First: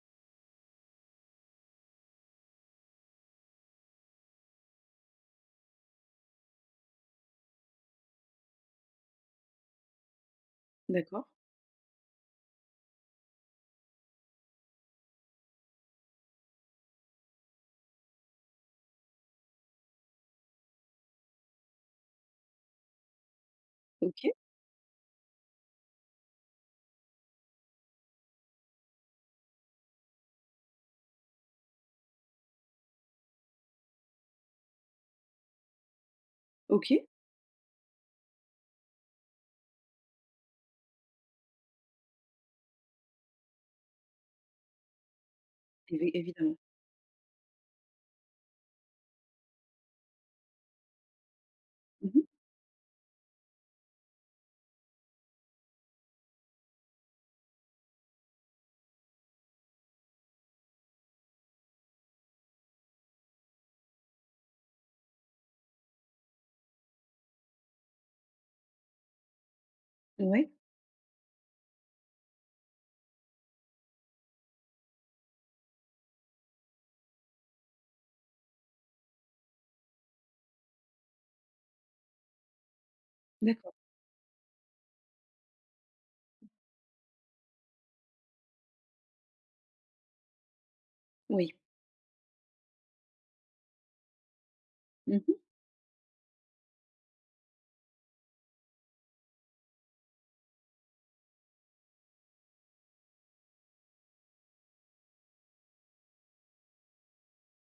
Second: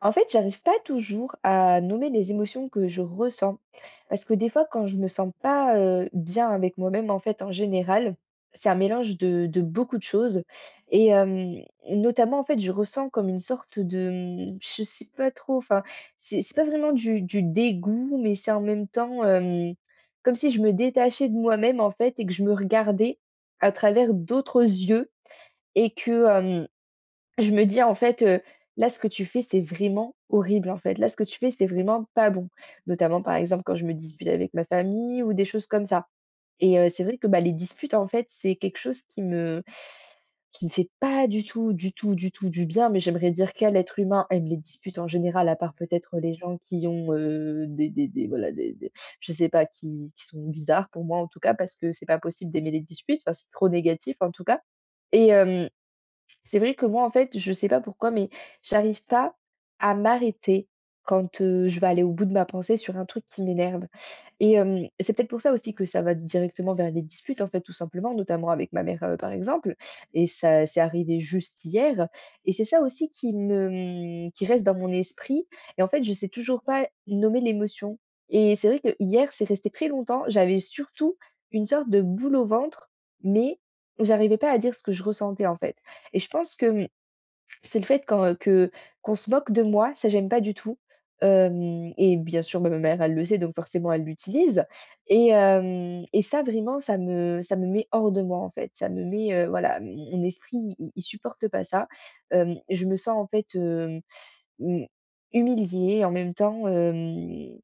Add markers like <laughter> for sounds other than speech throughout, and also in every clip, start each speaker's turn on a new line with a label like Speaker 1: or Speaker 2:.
Speaker 1: En fait, j'arrive pas toujours à nommer les émotions que je ressens. Parce que des fois, quand je me sens pas bien avec moi-même, en fait, en général, c'est un mélange de beaucoup de choses. Et
Speaker 2: D'accord.
Speaker 1: euh, Notamment, en fait, je ressens comme une sorte de, je sais pas trop, enfin, c'est pas vraiment du dégoût, mais c'est en même temps comme si je me détachais de moi-même, en fait, et que je me regardais à travers
Speaker 2: OK,
Speaker 1: d'autres yeux, et que je me dis en fait, «Là, ce que tu fais, c'est vraiment horrible, en fait. Là, ce que tu fais, c'est vraiment pas bon». Notamment, par exemple, quand je me dispute avec ma famille ou des choses comme ça, c'est
Speaker 2: OK.
Speaker 1: vrai que, bah, les disputes, en fait, c'est quelque chose qui me fait pas du tout, du tout, du tout du bien. Mais j'aimerais dire quel être humain aime les disputes en général, à part
Speaker 2: Évi
Speaker 1: peut-être les
Speaker 2: évidemment.
Speaker 1: gens qui ont, des voilà, des je sais pas, qui sont bizarres pour moi, en tout cas, parce que c'est pas
Speaker 2: Mmh.
Speaker 1: possible d'aimer les disputes. Enfin, c'est trop négatif, en tout cas, et hem c'est vrai que moi, en fait, je sais pas pourquoi, mais j'arrive pas à m'arrêter quand, je vais aller au bout de ma pensée sur un truc qui m'énerve, c'est peut-être pour ça aussi que ça va directement vers les disputes, en fait, tout simplement, notamment avec ma mère, par exemple. Et
Speaker 2: Ouais,
Speaker 1: ça c'est arrivé juste hier, et c'est ça aussi qui me, qui reste dans mon esprit. Et en fait, je sais toujours pas nommer l'émotion, et c'est vrai que hier, c'est resté très longtemps. J'avais surtout une sorte de boule au ventre, mais
Speaker 2: d'accord.
Speaker 1: j'arrivais pas à dire ce que je ressentais, en fait. Et je pense que, c'est le fait qu'en que qu'on se moque de moi, ça j'aime pas du tout,
Speaker 2: Oui.
Speaker 1: hem et bien sûr, bah, ma mère elle le sait donc forcément elle l'utilise, et
Speaker 2: Mmh.
Speaker 1: hem et ça vraiment ça me met hors de moi en fait. Ça me met, voilà, mon mon esprit il supporte pas ça. Je me sens en fait, mmh, humiliée en même temps,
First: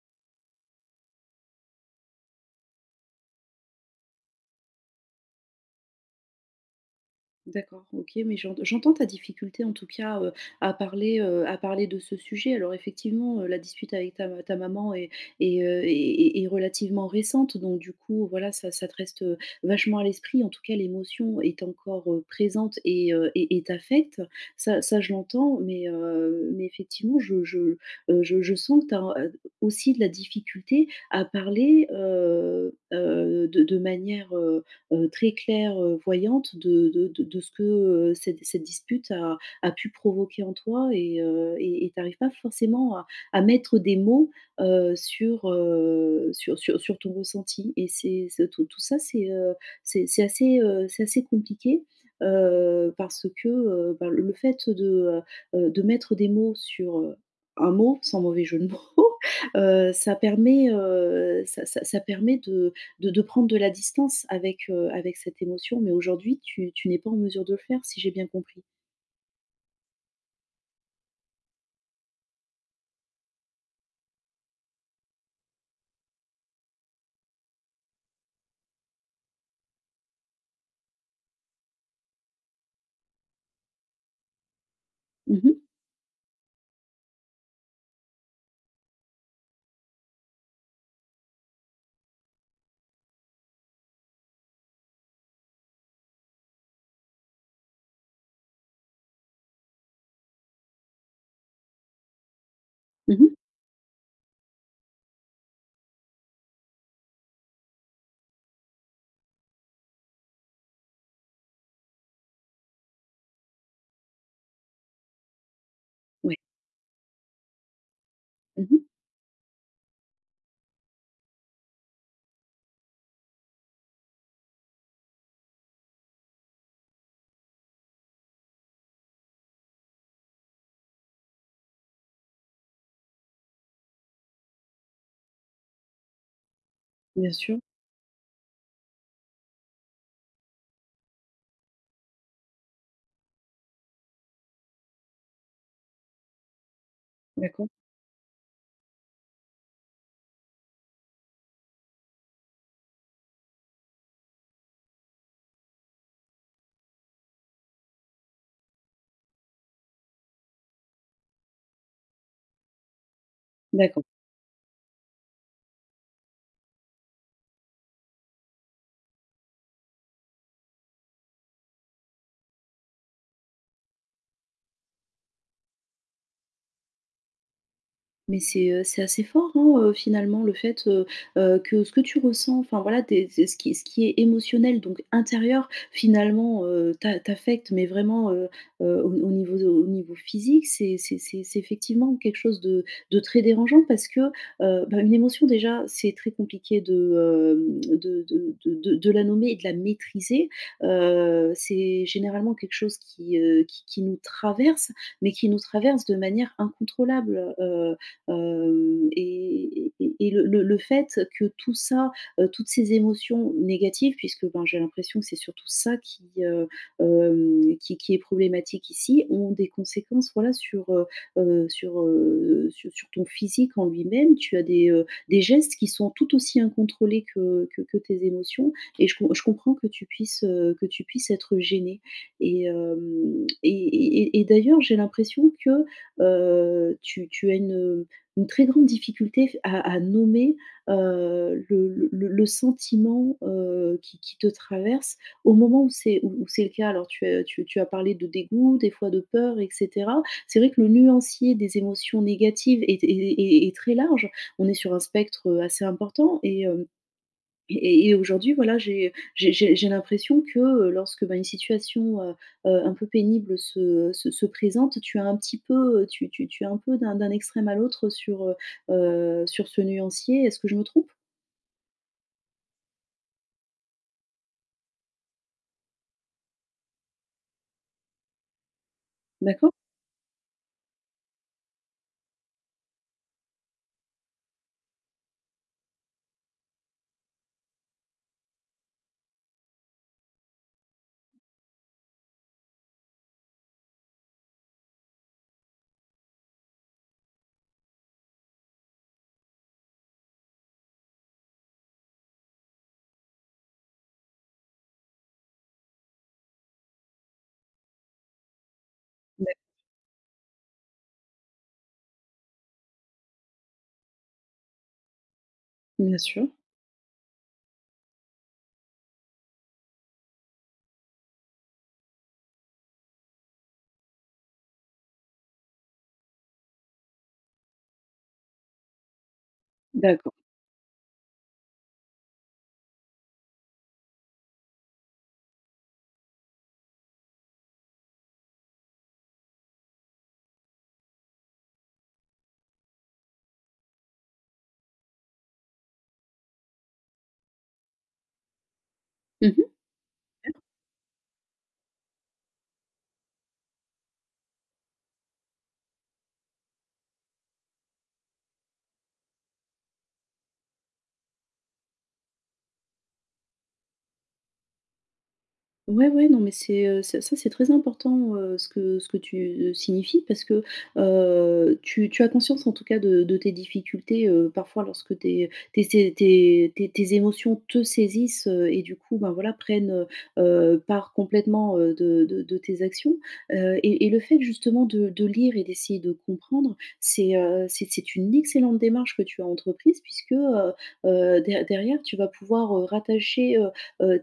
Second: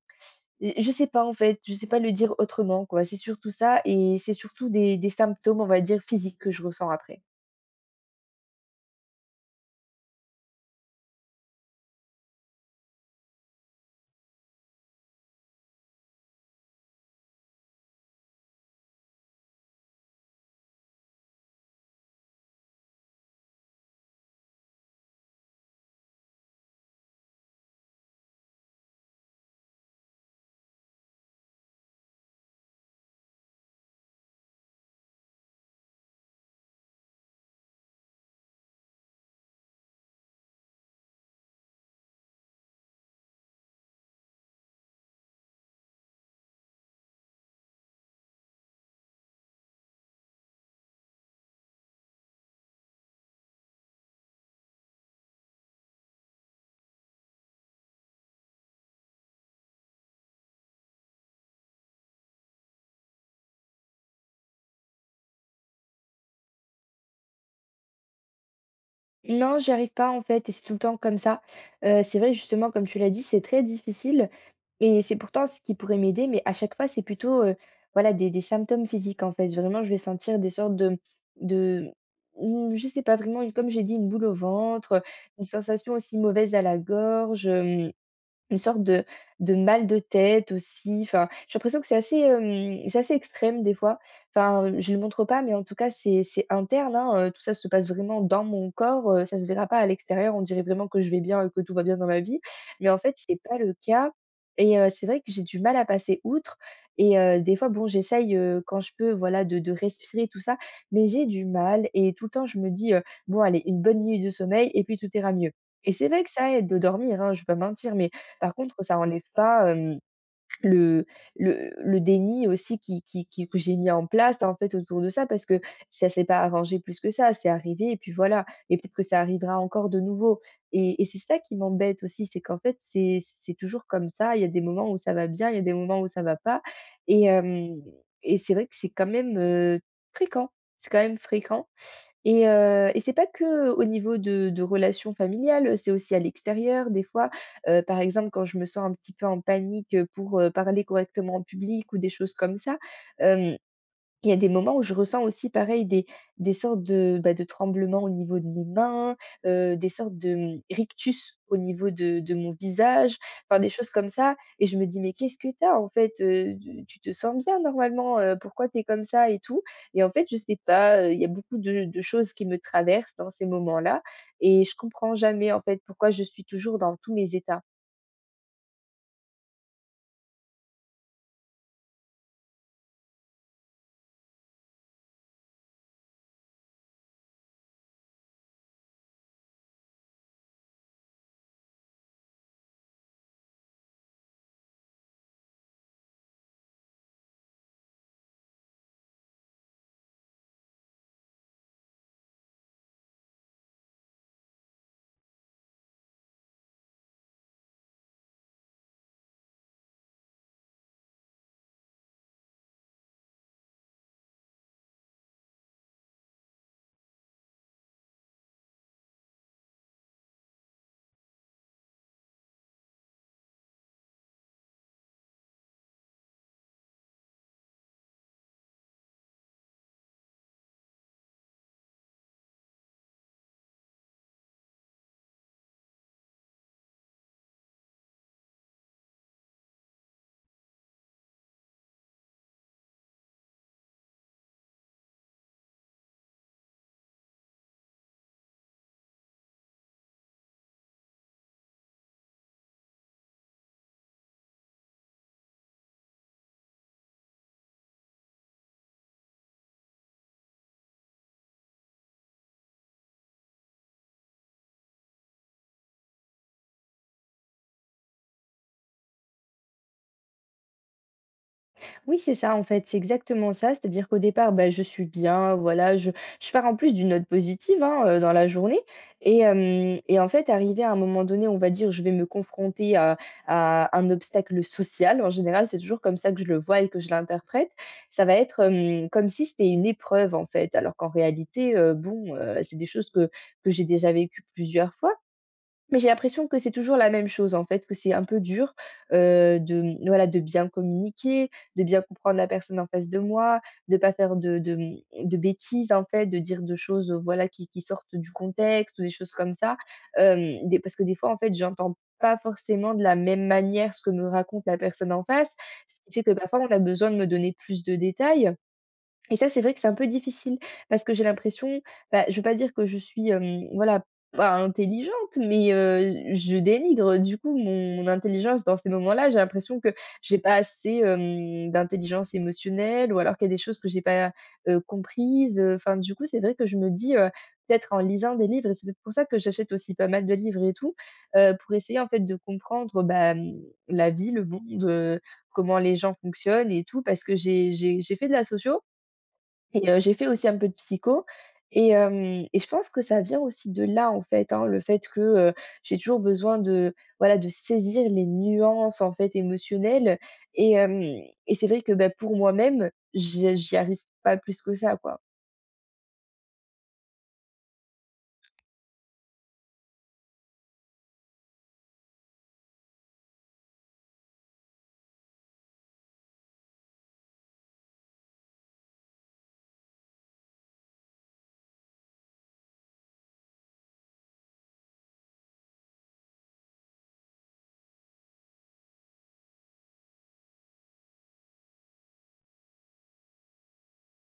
Speaker 1: je sais pas en fait, je sais pas le dire autrement quoi. C'est surtout ça et c'est surtout des symptômes on va dire physiques que je ressens après.
Speaker 2: D'accord, OK, mais j'entends ta difficulté en tout cas, à parler de ce sujet. Alors effectivement, la dispute avec ta maman est est, heu, est est est relativement récente, donc du coup, voilà, ça te reste, vachement à l'esprit. En tout cas, l'émotion est encore, présente et t'affecte. Ça je l'entends, mais effectivement, je sens que tu as aussi de la difficulté à parler, de manière, très claire, voyante de de ce que, cette dispute a pu provoquer en toi et tu pas forcément à mettre des mots, sur, sur ton ressenti et c'est tout ça c'est c'est assez compliqué, parce que, bah, le fait de mettre des mots sur, un mot, sans mauvais jeu de mots, <laughs> ça permet, ça permet de prendre de la distance avec, avec cette émotion, mais aujourd'hui, tu n'es pas en mesure de le faire, si j'ai bien compris?
Speaker 1: Non, j'y arrive pas en fait et c'est tout le temps comme ça. C'est vrai justement comme tu l'as dit, c'est très difficile, et c'est pourtant ce qui pourrait m'aider, mais à chaque fois, c'est plutôt, voilà des symptômes physiques en fait. Vraiment, je vais sentir des sortes de mmh, je sais pas vraiment, une comme j'ai dit, une boule au ventre,
Speaker 2: Mmh
Speaker 1: une
Speaker 2: mh.
Speaker 1: sensation aussi mauvaise à la gorge, une sorte de mal de tête aussi, enfin, j'ai l'impression que c'est assez, c'est assez extrême des fois. Enfin, je ne le montre pas, mais en tout cas, c'est interne, hein, tout ça se passe vraiment dans mon corps, ça ne se verra pas à l'extérieur. On dirait vraiment que je vais bien et que tout va bien dans ma vie, mais en fait,
Speaker 2: Mmh.
Speaker 1: c'est pas le cas, c'est vrai que j'ai du mal à passer outre, des fois, bon, j'essaye, quand je peux, voilà, de respirer tout ça, mais j'ai du mal et tout le temps, je me dis, «Bon allez, une bonne nuit de sommeil et puis tout ira mieux», et c'est vrai que
Speaker 2: Ouais.
Speaker 1: ça aide de dormir, hein, je ne vais pas mentir, mais par contre,
Speaker 2: Mmh.
Speaker 1: ça enlève pas, le le déni aussi qui que j'ai mis en place, en fait, autour de ça, parce que ça s'est pas arrangé plus que ça. C'est arrivé et puis voilà, et peut-être que ça arrivera encore de nouveau, et c'est ça qui m'embête aussi, c'est qu'en fait, c'est toujours comme ça. Il y a des moments où ça va bien, il y a des moments où ça va pas, et
Speaker 2: Bien sûr.
Speaker 1: hem et c'est vrai que c'est quand même, fréquent. C'est quand même fréquent, et c'est pas que au niveau de relations familiales, c'est aussi à l'extérieur des fois.
Speaker 2: D'accord.
Speaker 1: Par exemple, quand je me sens un petit peu en panique, pour, parler correctement en public ou des choses comme ça, il y a des moments où je ressens aussi pareil des sortes de, bah, de tremblements au niveau de mes mains, des sortes de, rictus au niveau de mon visage, enfin des choses
Speaker 2: D'accord.
Speaker 1: comme ça, et je me dis: «Mais qu'est-ce que t'as en fait, tu te sens bien normalement, pourquoi t'es comme ça et tout?» Et en fait je sais pas, il y a beaucoup de choses qui me traversent dans ces moments-là, et je comprends jamais en fait pourquoi je suis toujours dans tous mes états.
Speaker 2: Mais c'est assez fort, hein, finalement le fait, que ce que tu ressens, enfin voilà, des c'est ce qui est émotionnel donc intérieur finalement, t'a t'affecte mais vraiment, au niveau physique. C'est effectivement quelque chose de très dérangeant parce que, bah, une émotion déjà, c'est très compliqué de, de la nommer et de la maîtriser. C'est généralement quelque chose qui, qui nous traverse, mais qui nous traverse de manière incontrôlable. Hem Et le fait que tout ça, toutes ces émotions négatives puisque, ben, j'ai l'impression que c'est surtout ça qui, qui est problématique ici, ont des conséquences, voilà, sur, sur, sur ton physique en lui-même. Tu as des gestes qui sont tout aussi incontrôlés que tes émotions et je comprends que tu puisses être gêné. Et hem d'ailleurs, j'ai l'impression que, tu as une très grande difficulté à nommer, le sentiment, qui te traverse au moment où c'est où où c'est le cas. Alors tu as tu as parlé de dégoût, des fois de peur et cetera. C'est vrai que le nuancier des émotions négatives est très large. On est sur un spectre, assez important et hem et aujourd'hui, voilà, j'ai l'impression que, lorsque, ben, une situation, un peu pénible se présente, tu as un petit peu, tu tu es un peu d'un extrême à l'autre sur, sur ce nuancier. Est-ce que je me trompe?
Speaker 1: Oui, c'est ça, en fait, c'est exactement ça. C'est-à-dire qu'au départ, bah, je suis bien, voilà, je pars en plus d'une note positive hein, dans la journée.
Speaker 2: D'accord?
Speaker 1: Et en fait, arrivé à un moment donné, on va dire, je vais me confronter à un obstacle social. En général, c'est toujours comme ça que je le vois et que je l'interprète. Ça va être comme si c'était une épreuve, en fait, alors qu'en réalité, bon, c'est des choses que j'ai déjà vécues plusieurs fois. Mais j'ai l'impression que c'est toujours la même chose, en fait, que c'est un peu dur, de, voilà, de bien communiquer, de bien comprendre la personne en face de moi, de pas faire de de bêtises, en fait, de dire de choses, voilà, qui sortent du contexte ou des choses comme
Speaker 2: D'acc
Speaker 1: ça. Hem, des Parce que des fois, en fait, j'entends pas forcément de la même manière ce que me raconte la personne en face, ce qui
Speaker 2: Bien
Speaker 1: fait que
Speaker 2: sûr.
Speaker 1: parfois on a besoin de me donner plus de détails. Et ça, c'est vrai que c'est un peu difficile parce que j'ai l'impression, bah, je veux pas dire que je suis, voilà, pas intelligente, mais, je dénigre du coup mon mon intelligence dans ces moments-là. J'ai l'impression que
Speaker 2: D'accord.
Speaker 1: j'ai pas assez, d'intelligence émotionnelle ou alors qu'il y a des choses que j'ai pas, comprises, enfin, du coup, c'est vrai que je me dis, peut-être en lisant des livres, et c'est peut-être pour ça que j'achète aussi pas mal de livres et tout, pour essayer en fait de comprendre, bah, la vie, le monde, comment les gens fonctionnent et tout, parce que j'ai fait de la socio,
Speaker 2: Mmh.
Speaker 1: j'ai fait aussi un peu de psycho, et je pense que ça vient aussi de là, en fait, hein, le fait que, j'ai toujours besoin de, voilà, de saisir les nuances, en fait, émotionnelles, et hem et c'est vrai que, bah, pour moi-même, j'y arrive pas plus que ça, quoi.
Speaker 2: Ouais, ouais, non, mais c'est, ça, c'est très important, ce que tu, signifies parce que, tu as conscience en tout cas de tes difficultés, parfois lorsque tes tes sé tes tes tes émotions te saisissent, et du coup, ben, voilà, prennent, part complètement, de de tes actions, et le fait justement de lire et d'essayer de comprendre, c'est une excellente démarche que tu as entreprise puisque, derrière, tu vas pouvoir, rattacher, heu,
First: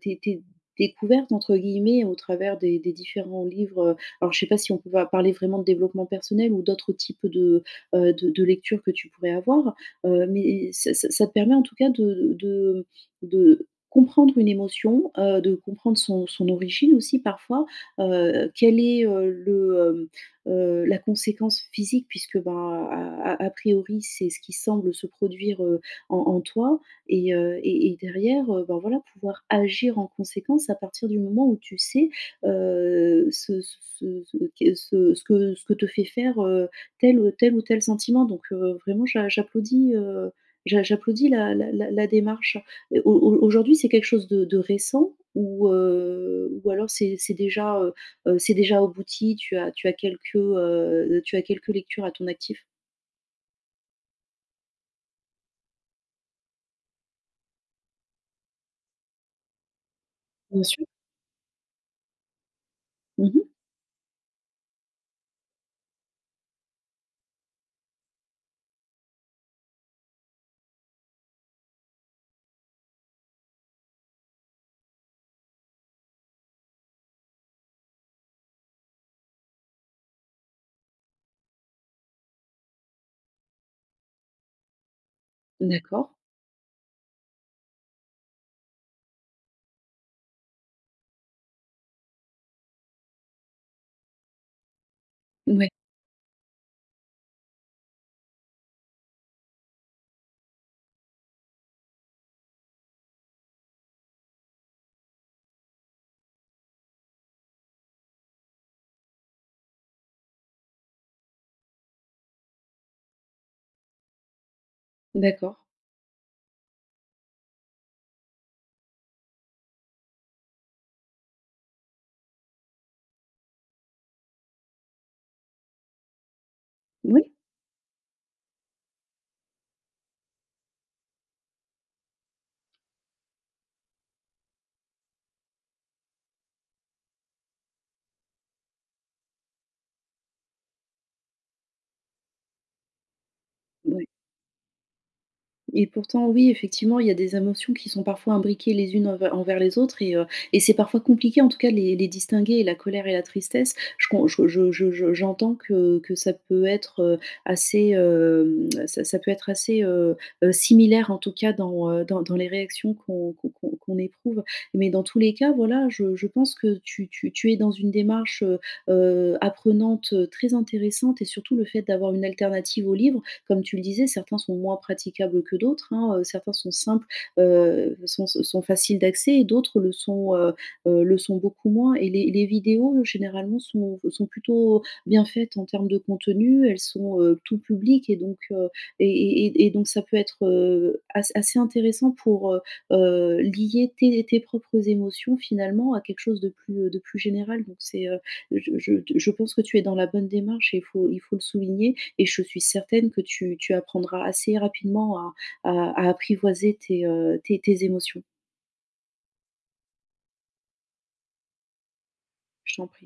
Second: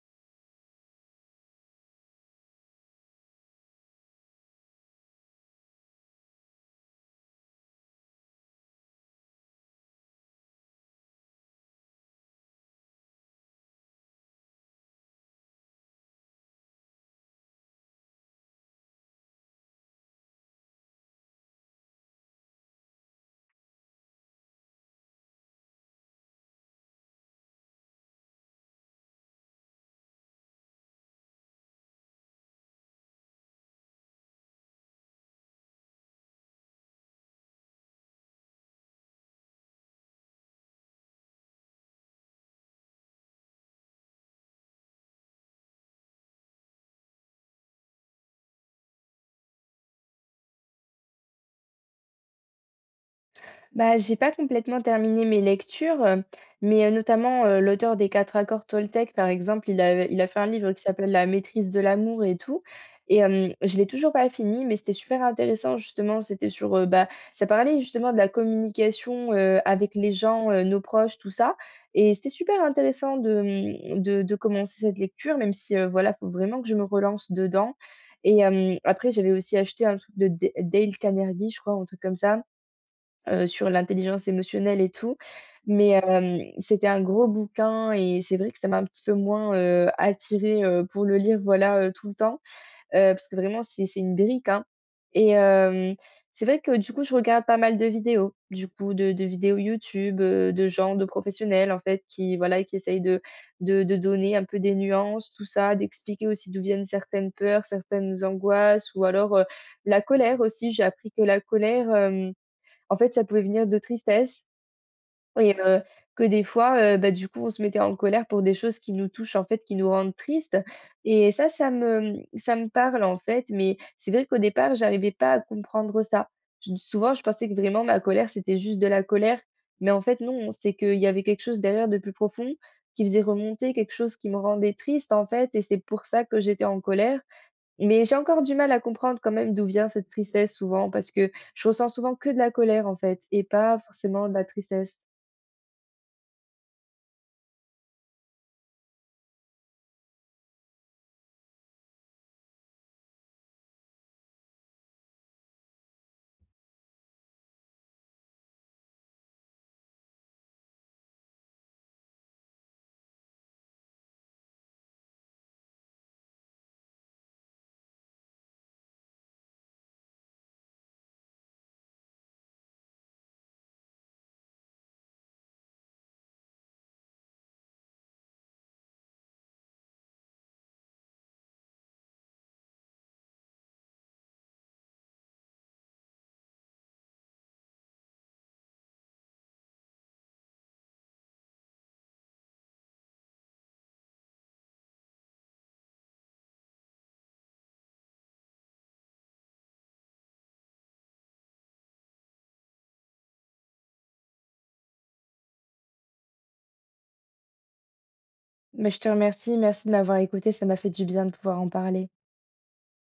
Speaker 2: tes tes découverte entre guillemets au travers des différents livres, alors je sais pas si on peut va parler vraiment de développement personnel ou d'autres types de lectures que tu pourrais avoir, mais ça ça te permet en tout cas de comprendre une émotion, de comprendre son son origine aussi parfois, quel est, le, la conséquence physique puisque, ben, a priori, c'est ce qui semble se produire, en en toi, et derrière, ben, voilà, pouvoir agir en conséquence à partir du moment où tu sais, ce que te fait faire, tel ou tel ou tel sentiment. Donc vraiment j'applaudis, j'applaudis la démarche. Au au Aujourd'hui, c'est quelque chose de récent ou alors c'est déjà abouti, tu as quelques lectures à ton actif?
Speaker 1: Bah, j'ai pas complètement terminé mes lectures, mais notamment, l'auteur des 4 accords Toltec, par exemple, il a fait un
Speaker 2: Bien
Speaker 1: livre qui
Speaker 2: sûr.
Speaker 1: s'appelle «La maîtrise de l'amour» et tout,
Speaker 2: Mmh.
Speaker 1: je l'ai toujours pas fini, mais c'était super intéressant, justement. C'était sur, bah, ça parlait justement de la communication, avec les gens, nos proches, tout ça, et c'était super intéressant de, mmh, de commencer cette lecture, même si, voilà, faut vraiment que je me relance dedans, après j'avais aussi acheté un truc de D Dale Carnegie, je crois, un truc comme ça, sur l'intelligence émotionnelle et tout. Mais
Speaker 2: D'accord.
Speaker 1: c'était un gros bouquin et c'est vrai que ça m'a un petit peu moins, attirée, pour le lire, voilà, tout le temps, parce que vraiment c'est une brique, hein. Et
Speaker 2: Oui.
Speaker 1: hem, c'est vrai que du coup, je regarde pas mal de vidéos, du coup, de vidéos YouTube, de gens, de professionnels, en fait, qui, voilà, qui essayent de donner un peu des nuances, tout ça, d'expliquer aussi d'où viennent certaines peurs, certaines angoisses ou alors, la colère aussi. J'ai appris que la colère, hem en fait, ça pouvait venir de tristesse, et
Speaker 2: D'accord.
Speaker 1: heu, que des fois, bah, du coup, on se mettait en colère pour des choses qui nous touchent, en fait, qui nous rendent tristes, et ça, ça me parle, en fait, mais c'est vrai qu'au départ, j'arrivais pas à comprendre ça. Je souvent,
Speaker 2: Oui.
Speaker 1: je pensais que vraiment ma colère, c'était juste de la colère, mais en fait, non, c'est qu'il y avait quelque chose derrière de plus profond qui faisait remonter quelque chose qui me rendait triste, en fait, et c'est pour ça que j'étais en colère, mais j'ai encore du mal à comprendre quand même d'où vient cette tristesse souvent, parce que je ressens souvent que de la colère en fait et pas
Speaker 2: Ouais.
Speaker 1: forcément de la tristesse.
Speaker 2: Et pourtant, oui, effectivement, il y a des émotions qui sont parfois imbriquées les unes envers les autres et c'est parfois compliqué, en tout cas, de les distinguer, la colère et la tristesse. Je J'entends que ça peut être, assez, ça peut être assez, similaire, en tout cas, dans, dans dans les réactions qu'on éprouve. Mais dans tous les cas, voilà, je pense que tu tu es dans une démarche, apprenante, très intéressante et surtout le fait d'avoir une alternative au livre, comme tu le disais, certains sont moins praticables que d'autres, hein, certains sont simples, sont sont faciles d'accès et d'autres le sont beaucoup moins et les vidéos généralement sont sont plutôt bien faites en termes de contenu. Elles sont, tout public et donc ça peut être, assez intéressant pour, lier tes tes propres émotions finalement à quelque chose de plus général. Donc c'est, je pense que tu es dans la bonne démarche et il faut le souligner et je suis certaine que tu apprendras assez rapidement à, à apprivoiser tes, tes tes émotions.
Speaker 1: Mais je te remercie, merci de m'avoir écoutée, ça m'a fait du bien de pouvoir en parler.
Speaker 2: Je t'en prie.